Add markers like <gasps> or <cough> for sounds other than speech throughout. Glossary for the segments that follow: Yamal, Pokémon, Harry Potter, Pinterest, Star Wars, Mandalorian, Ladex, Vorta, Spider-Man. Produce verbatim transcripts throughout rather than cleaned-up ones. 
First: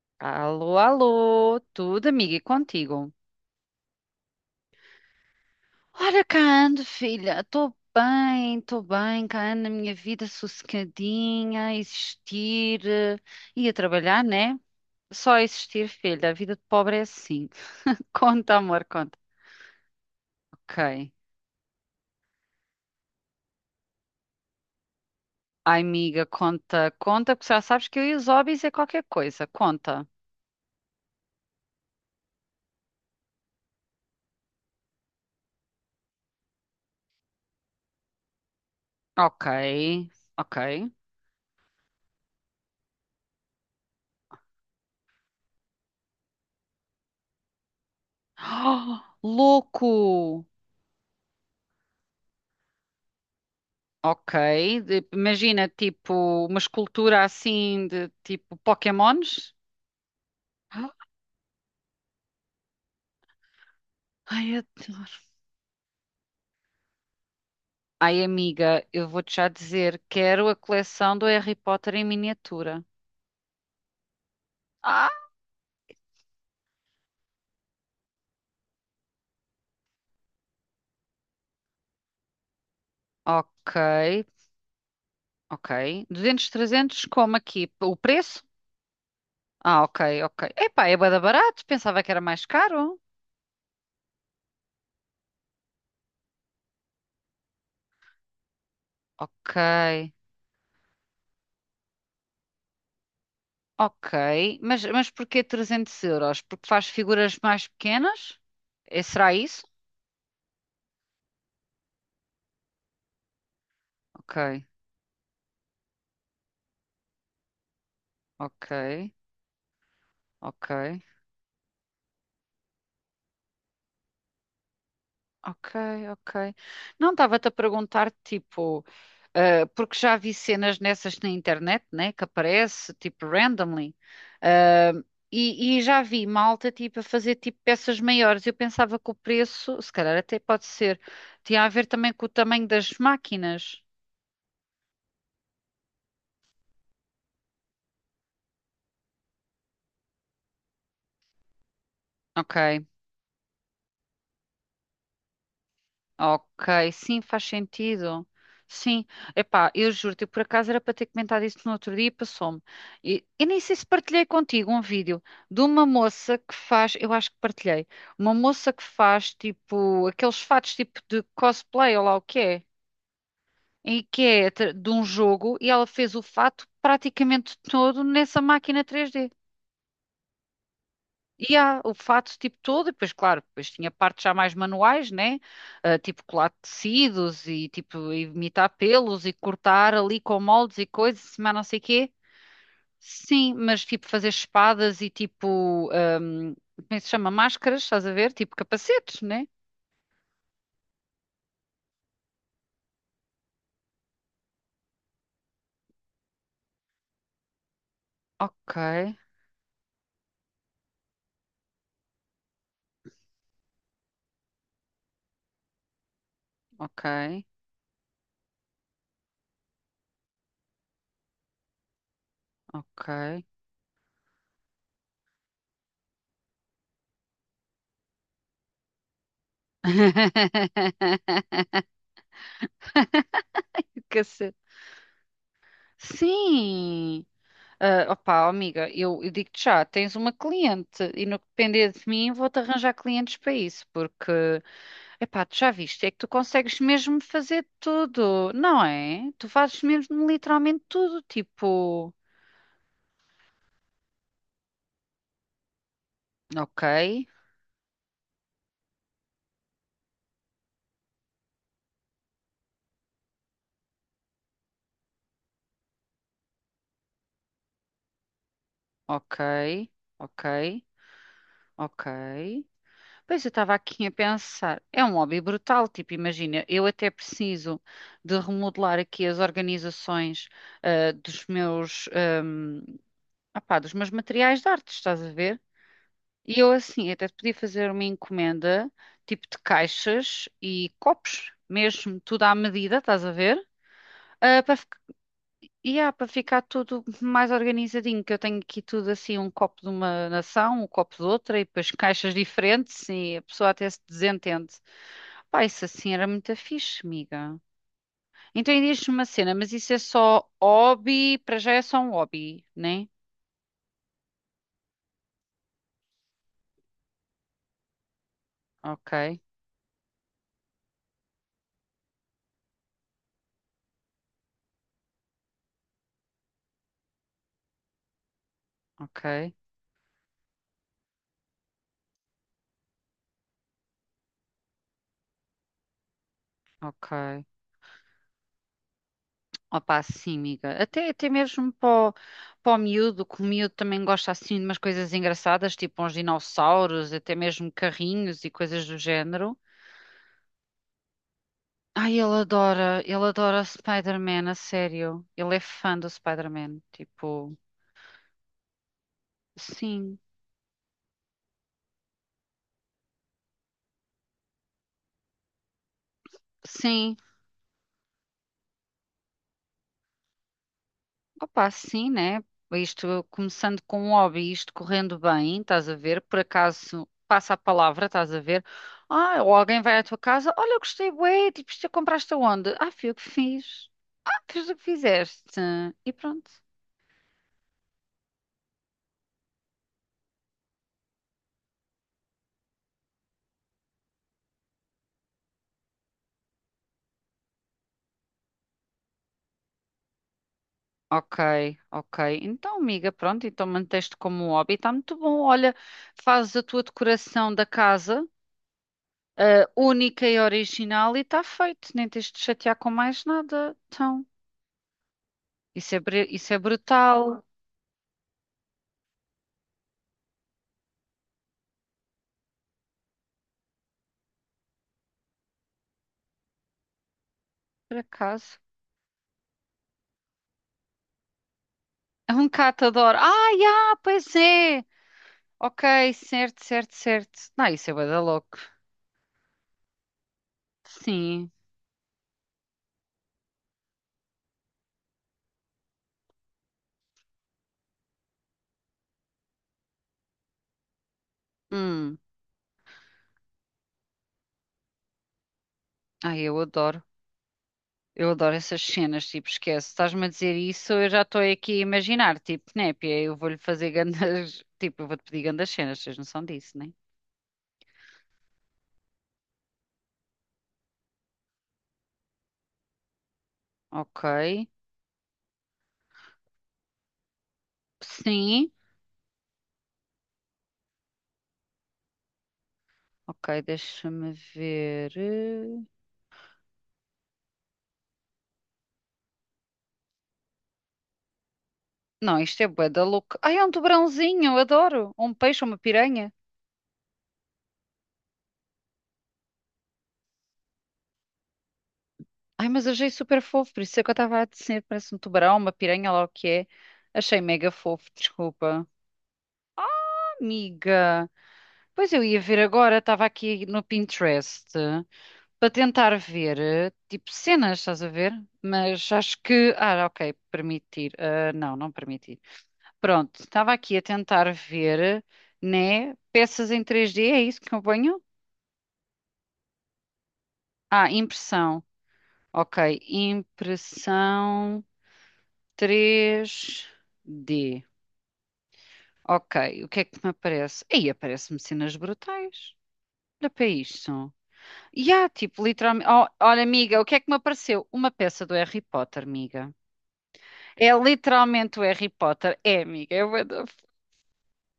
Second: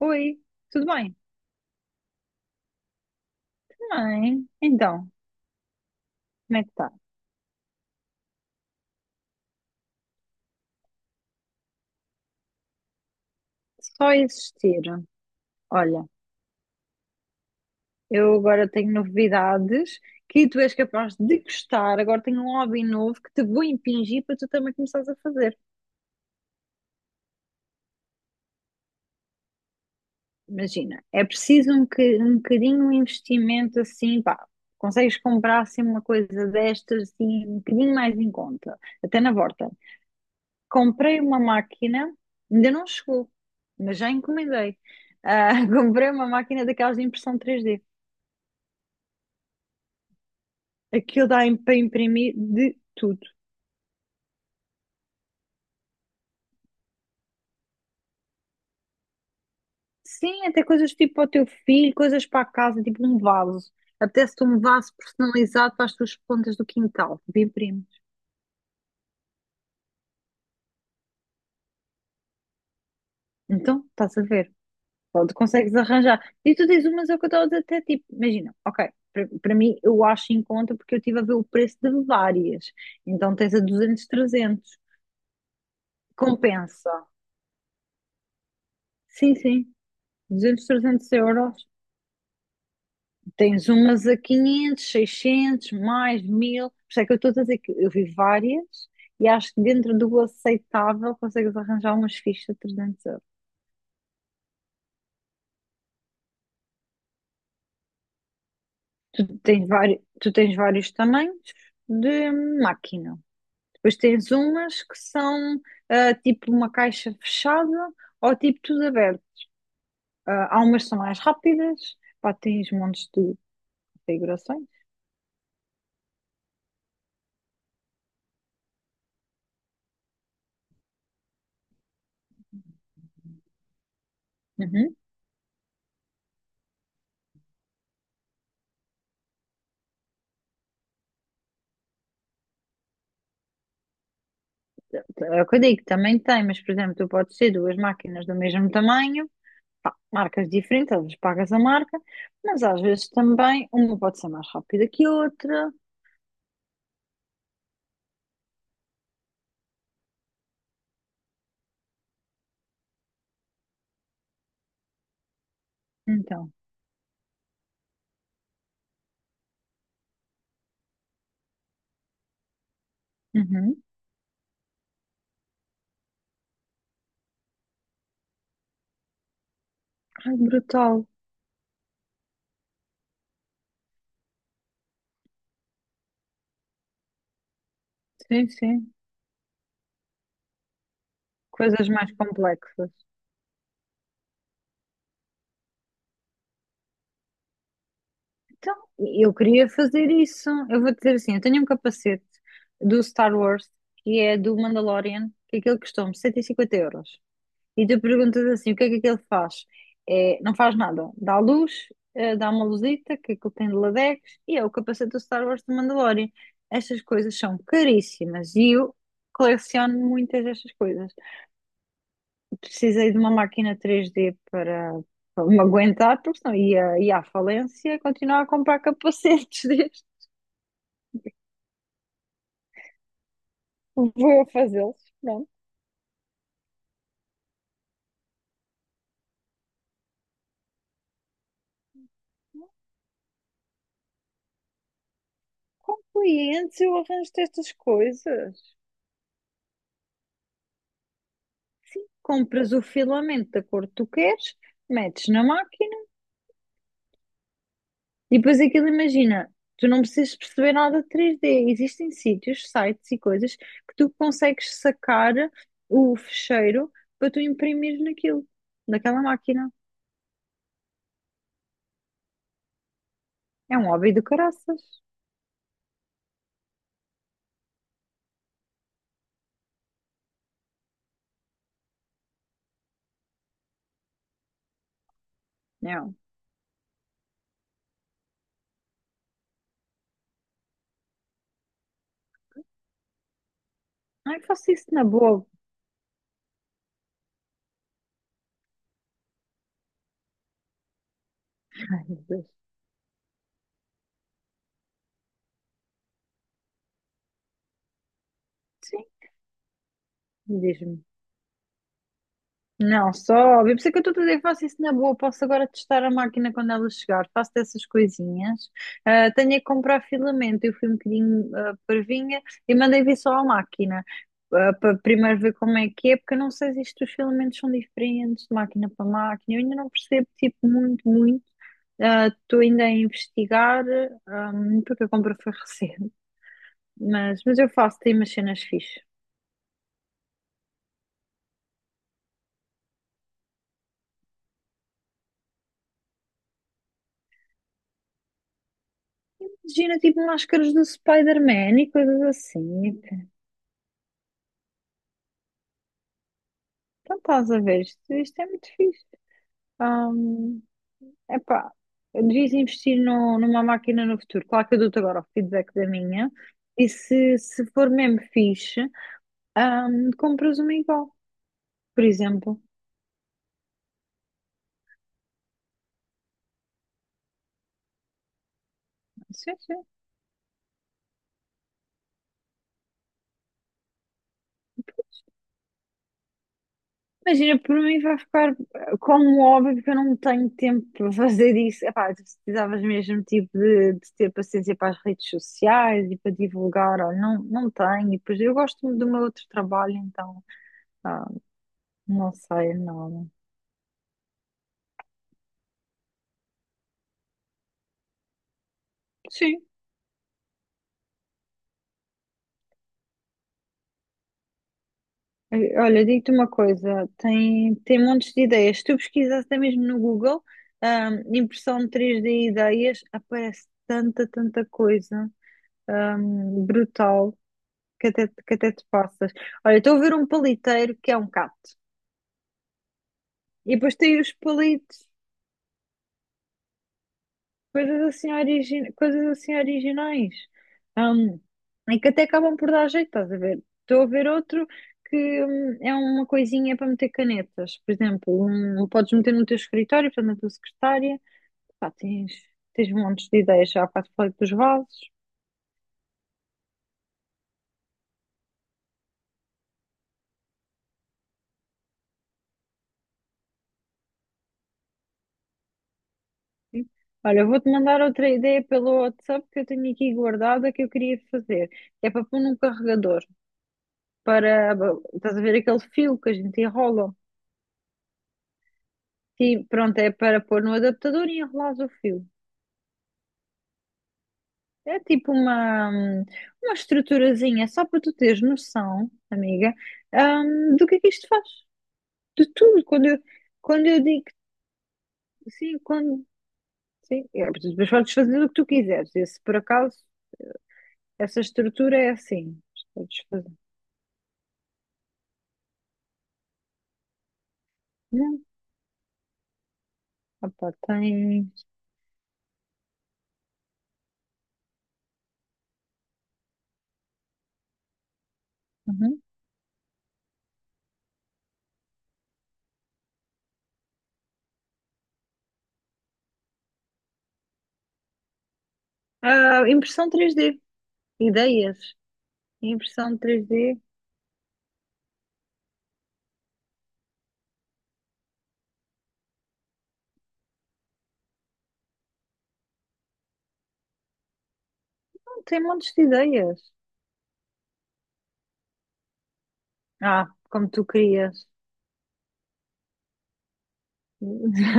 Oi, Alô, tudo bem? alô, tudo amiga e contigo? Bem, então, Ora, cá como é que ando, tá? filha, estou bem, estou bem, cá ando na minha vida sossegadinha, a existir eh, e a Só trabalhar, né? existir. Só a existir, Olha, filha, a vida de pobre é assim. <laughs> eu Conta, agora amor, tenho conta. novidades que tu és Ok. capaz de gostar. Agora tenho um hobby novo que te vou impingir para tu também começares a fazer. Ai, amiga, conta, conta, porque já sabes que eu e os hobbies é qualquer coisa, conta. Imagina, é preciso um, que- um bocadinho de investimento assim, pá. Consegues comprar assim uma coisa destas assim, um bocadinho mais em conta, até na Ok, Vorta. ok. Comprei uma máquina, ainda não chegou, mas já encomendei. Ah, <laughs> comprei uma máquina daquelas de impressão três D. <gasps> Louco! Aquilo dá im- para imprimir de tudo. Ok, de- imagina tipo uma escultura assim de tipo Pokémons. Sim, até coisas Ah, tipo para o teu filho, coisas para a casa, tipo um vaso. Apetece-te ai, um vaso adoro. personalizado para as tuas plantas do quintal. De imprimes. Ai, amiga, eu vou-te já dizer, quero a coleção do Harry Potter em miniatura. Então, estás a ver. Ah, Pode, consegues arranjar. E tu dizes, umas é o que eu estava a dizer, até tipo, imagina, ok, para para mim eu acho em conta porque eu estive a ver o preço de várias. Então tens a ok, duzentos, trezentos. ok. duzentos, trezentos, Compensa. como aqui? O preço? Sim, sim. Ah, ok, ok. duzentos, Epá, é bué 300 da barato, euros. pensava que era mais caro. Tens umas a quinhentos, seiscentos, mais mil. Por isso é que eu estou a dizer que eu vi várias e acho Ok, que dentro do aceitável consegues arranjar umas fichas de trezentos euros. ok. Mas, mas porquê trezentos euros? Porque faz figuras mais pequenas? É, será isso? Tens vários, tu tens vários tamanhos de máquina. Depois tens Ok, umas que são ah, tipo uma caixa fechada ou tipo tudo ok. aberto. Ah, há Ok, umas que são mais rápidas, pá, tens montes de configurações. ok, ok. Não estava-te a perguntar, tipo, eh, porque já vi cenas nessas na internet, né, que aparece, tipo, randomly, eh, Uhum. e, e já vi malta, tipo, a fazer, tipo, peças maiores. Eu pensava que o preço, se calhar até pode ser, tinha a ver também com o tamanho das máquinas. É o que eu digo, também tem, mas por exemplo, tu podes ter duas máquinas do mesmo tamanho, pá, marcas diferentes, às vezes pagas a marca, Ok, mas às vezes também uma pode ser mais rápida que a outra. ok, sim, faz sentido. Sim, epá, eu juro-te, eu por acaso era para ter comentado isso no outro dia e passou-me. E, e nem sei se partilhei contigo um vídeo de uma moça Então, que faz, eu acho que partilhei, uma moça que faz tipo aqueles fatos tipo de cosplay ou lá o que é, uhum. e que é tra- de um jogo e ela fez o fato praticamente todo nessa máquina três d. Ai, brutal. E há o fato tipo todo, e depois, claro, depois tinha partes já mais manuais, né? Ah, tipo colar tecidos e tipo Sim, imitar sim. pelos e cortar ali com moldes e coisas, mas não sei Coisas mais quê. complexas. Sim, mas tipo fazer espadas e tipo, ahm, como é que se chama? Máscaras, estás a ver? Tipo Então, capacetes, eu né? queria fazer isso. Eu vou dizer assim, eu tenho um capacete do Star Wars, que é do Mandalorian, que aquele custou-me cento e cinquenta euros. E tu perguntas assim, Ok, o que é que aquilo faz? É, não faz nada. Dá luz, eh, dá uma luzita, que aquilo tem de Ladex, e é o capacete do Star Wars do Mandalorian. Estas coisas ok, são caríssimas e eu coleciono muitas destas coisas. Precisei de uma ok. máquina três d para, para me aguentar, porque senão ia, ia à falência continuar a comprar capacetes <laughs> destes. <laughs> Vou Cacete. fazê-los. Pronto. Sim, ah, opá, amiga, eu, eu digo-te já, tens uma cliente e no que depender de mim vou-te arranjar clientes para isso, porque, epá, tu já Com viste, é que tu consegues clientes eu mesmo arranjo fazer estas tudo, coisas. não é? Tu fazes mesmo literalmente tudo, Sim, tipo, compras o filamento da cor que tu queres, metes na máquina ok, e depois aquilo, imagina, tu não precisas perceber nada de três D. Existem sítios, sites e coisas que tu consegues sacar o fecheiro para tu imprimir naquilo, naquela ok, máquina. ok, ok. Pois eu estava É um aqui a hobby do pensar, caraças. é um hobby brutal, tipo, imagina, eu até preciso de remodelar aqui as organizações ah, dos meus. hum, Ah pá, dos meus materiais de arte, estás a ver? Não. E eu assim, até te podia fazer uma encomenda, tipo de caixas e copos, mesmo tudo à medida, estás a ver? Ai, Ah, faço para isso fic- na boa. e há, para ficar tudo mais organizadinho, que eu tenho aqui tudo assim, um copo de uma nação, um copo de outra, e depois Ai, meu caixas Deus. diferentes, e a pessoa até se desentende. Pá, isso assim era muito fixe, amiga. Então e Sim, diz-me uma cena, mas isso é só diz-me. hobby, para já é só um hobby, né? Não, só, óbvio. Por isso é que eu estou a dizer que faço isso na boa. Posso agora testar a máquina quando ela chegar. Faço dessas coisinhas. Ah, Ok, tenho é que comprar filamento. Eu fui um bocadinho ah, parvinha e mandei vir só à máquina. Ah, para primeiro ver como é que é, porque eu não sei se isto os filamentos são diferentes de máquina para ok, máquina. Eu ainda não percebo, tipo, muito, muito. Ah, estou ainda a investigar, ahm, porque a compra foi <laughs> recente. Mas, ok. mas eu faço, tem umas cenas fixes. Opa, sim, amiga. Até, até mesmo para o, para o miúdo, que o miúdo também gosta assim de umas coisas engraçadas, tipo uns dinossauros, até mesmo carrinhos e coisas do género. Imagina, tipo, máscaras do Spider-Man e Ai, coisas ele assim. adora, ele adora Spider-Man, a sério. Ele é fã do Spider-Man. Então estás Tipo, a ver, isto, isto é muito fixe. sim, É, epá, eu devias investir no- numa máquina no futuro. Claro que eu dou-te agora o feedback da minha. E sim, se, se for mesmo fixe, hum, compras uma igual, opa, por sim, né? exemplo. Isto começando com um hobby, isto correndo bem, estás a ver? Por acaso passa a palavra, estás a ver? Ah, Sim, ou alguém sim. vai à tua casa, olha, eu gostei, bué, tipo, isto compraste aonde? Ah, fui eu que fiz. Ah, fiz o que fizeste. E pronto. Imagina, por mim vai ficar eh, como óbvio que eu não tenho tempo para fazer isso. Epá, tu precisavas mesmo tipo de, de ter paciência para as redes sociais e para divulgar. Olha, não, não tenho. E depois eu gosto do meu outro trabalho, então. ah, Ok, ok. Não sei, Então, amiga, não. pronto, então manteste como um hobby, está muito bom. Olha, fazes a tua decoração da casa, Sim. ah, única e original, e está feito. Nem tens de te chatear com mais nada. Então, Eh, isso é, olha, br- digo-te uma isso é coisa, brutal. tem, tem montes de ideias. Se tu pesquisas até mesmo no Google, ahm, impressão três d e ideias, aparece tanta, tanta coisa, ahm, brutal, Por que até, que acaso. até te passas. Olha, estou a ver um paliteiro que é um gato. É um catador. Ah, E depois já, tem os pois é. palitos, Ok, certo, certo, certo. Não, isso é coisas bué da assim, louco. origi- coisas assim originais. Um, Sim. e que até acabam por dar jeito, estás a ver? Estou a ver outro que hum, é uma coisinha para meter canetas. Por exemplo, um, podes meter no teu escritório, portanto, na tua secretária. Pá, Hum. tens, tens montes de ideias. Já há bocado falei dos vasos. Ai, eu adoro. Eu adoro essas cenas, tipo, esquece. Estás-me a dizer isso, eu já estou aqui a imaginar, tipo, népia, eu vou-lhe fazer grandes... <laughs> Tipo, eu vou-te pedir grandes cenas, tens noção disso, né? Sim. Olha, vou-te mandar outra ideia pelo WhatsApp que eu tenho aqui guardada que eu queria fazer. Que é para pôr num carregador. Ok. Para, estás a ver aquele fio que a gente enrola? Sim. Sim, pronto, é para pôr no adaptador e enrolar o fio. Ok, deixa-me É ver. tipo eh, uma, uma estruturazinha, só para tu teres noção, amiga, hum, do que é que isto faz. Não, De isto é tudo. bué da Quando eu, louco. Ai, é um quando eu digo, tubarãozinho, eu adoro. Um peixe, uma sim, quando, piranha. sim, é, mas tu depois podes fazer o que tu quiseres. E se por acaso, essa estrutura é assim. Ai, mas achei Podes super fazer. fofo, por isso é que eu estava a dizer, parece um tubarão, uma piranha, lá o que é. Achei mega fofo, Não, desculpa. opa, Amiga, tens. pois eu ia ver agora, estava aqui no Pinterest para tentar ver, eh, tipo, cenas, estás a ver? Mas Uhum. acho que, ah, ok, permitir, ah, não, não permitir. Pronto, estava aqui a tentar ver, né, peças em três d é isso que eu ponho? Ah, impressão três d. Ah, impressão, Ideias. ok, Impressão três d. impressão três d. Ok, o que é que me aparece? Aí aparece-me cenas brutais. Olha para isto. E há, Tem tipo, montes de literalmente. Oh, olha, ideias. amiga, o que é que me apareceu? Uma peça do Harry Potter, amiga. Ah, como tu É querias. literalmente o Harry Potter. É, amiga. É bué da. f- <laughs>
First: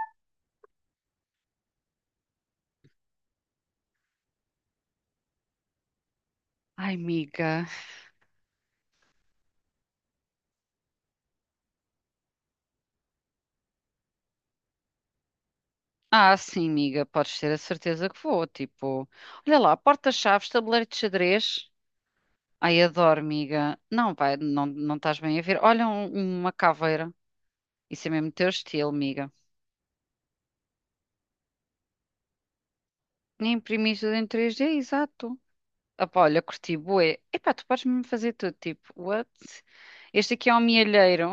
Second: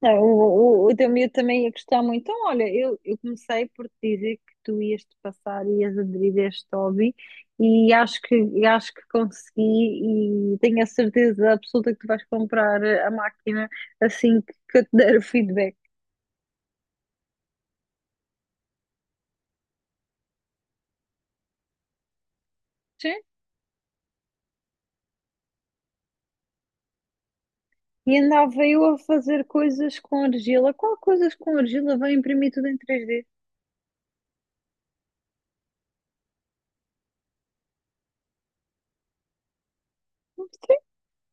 Não, o, o, o teu miúdo também ia gostar muito. Então, olha, eu, eu comecei por te dizer que tu ias te passar, ias aderir a este Ai, hobby amiga. e acho que, e acho que consegui e tenho a certeza absoluta que tu vais comprar a máquina assim que, que eu te der o feedback. Ah, sim, amiga. Podes ter a certeza que vou. Tipo, olha lá, porta-chaves, tabuleiro de xadrez. Ai, Sim. adoro, amiga. Não, vai, não, não estás bem a ver. Olha um- uma caveira. Isso é E mesmo teu andava eu estilo, a amiga. fazer coisas com argila. Qual coisas com argila? Vai imprimir tudo em três d. Nem imprimiste em três d, exato. Opa, olha, curti, bué. Epá, tu podes-me fazer tudo, tipo, what? Este aqui é um mielheiro.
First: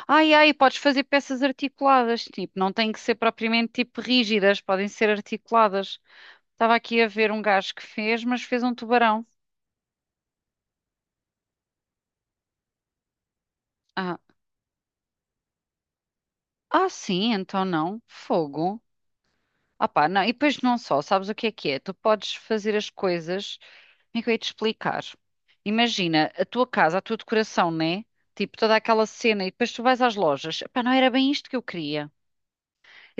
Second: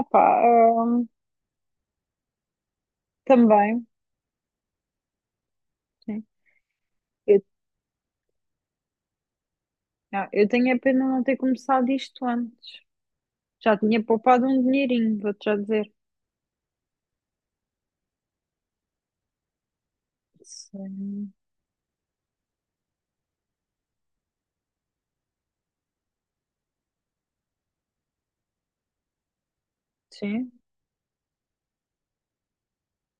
Opa, Ai, ai, podes hum, fazer peças articuladas, tipo, não têm que ser propriamente, também. tipo, rígidas, podem ser articuladas. Sim. Estava aqui a ver um Eu, gajo que fez, mas fez um tubarão. ah, eu tenho a pena não ter começado isto antes. Já tinha Ah, poupado um dinheirinho, vou-te já dizer. ah, sim, então não. Fogo. Ah pá, não, e depois não só, sabes Sim, o que é que é? Tu podes fazer as coisas, como é que eu ia te explicar? Imagina, a tua casa, a tua decoração, né? Tipo, toda aquela cena, e depois tu vais às sim, lojas, pá, não era bem isto que eu queria.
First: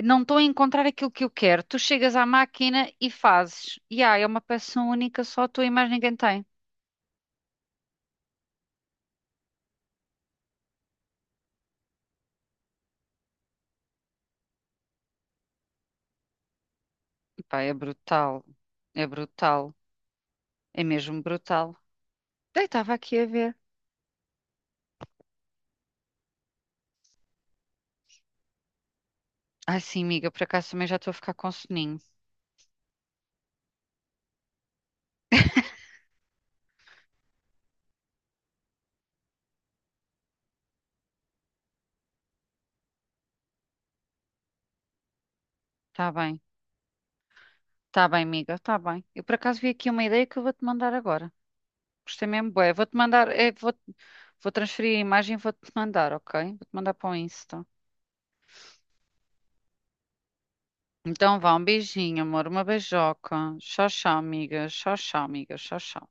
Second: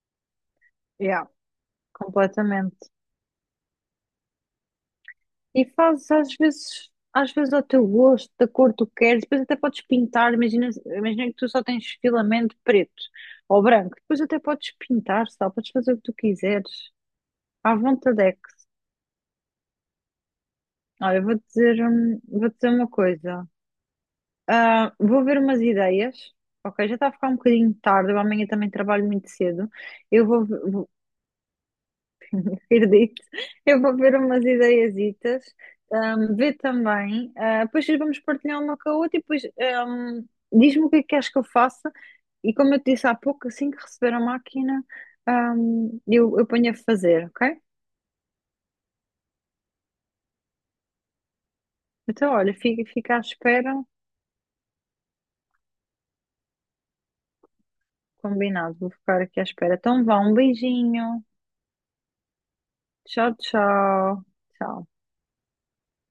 Não estou a encontrar aquilo que yeah, eu quero. Tu chegas à completamente. máquina e fazes. E ah, é uma peça única, só a tua E e mais fazes ninguém às tem. vezes, às vezes ao teu gosto, da cor que tu queres, depois até podes pintar, imagina, imagina que tu só tens filamento preto ou branco, depois até podes pintar, sabe? Podes fazer o que tu quiseres, Pá, é à vontade. brutal, é brutal, é Olha, mesmo eu vou-te dizer, brutal. hum, vou-te Daí dizer uma estava aqui a coisa. ver. Ah, vou ver umas ideias, ok? Já está a ficar um bocadinho tarde, eu amanhã também trabalho muito cedo. Ai sim, Eu amiga, por acaso também vou, já estou a ficar com soninho. Acredito. Eu vou ver umas ideiazitas, ahm, ver também. Ah, depois vamos partilhar uma com a outra e depois ahm, diz-me o que é que queres que eu faça. E como eu te disse há pouco, assim que receber a máquina, ahm, Tá eu, bem. eu ponho a fazer, ok? Tá bem, amiga, tá bem. Eu por acaso vi aqui uma ideia que eu vou-te mandar agora. Gostei Então, mesmo, olha, bué. fica, Vou-te fica à mandar, é, vou, espera. vou transferir a imagem e vou-te mandar, ok? Vou-te mandar para o Insta. Combinado, vou ficar aqui à espera. Então, vá, um beijinho. Então vá, um beijinho, amor, uma Tchau, beijoca. Tchau, tchau, tchau. amiga. Tchau. Tchau, tchau, amiga. Tchau, tchau.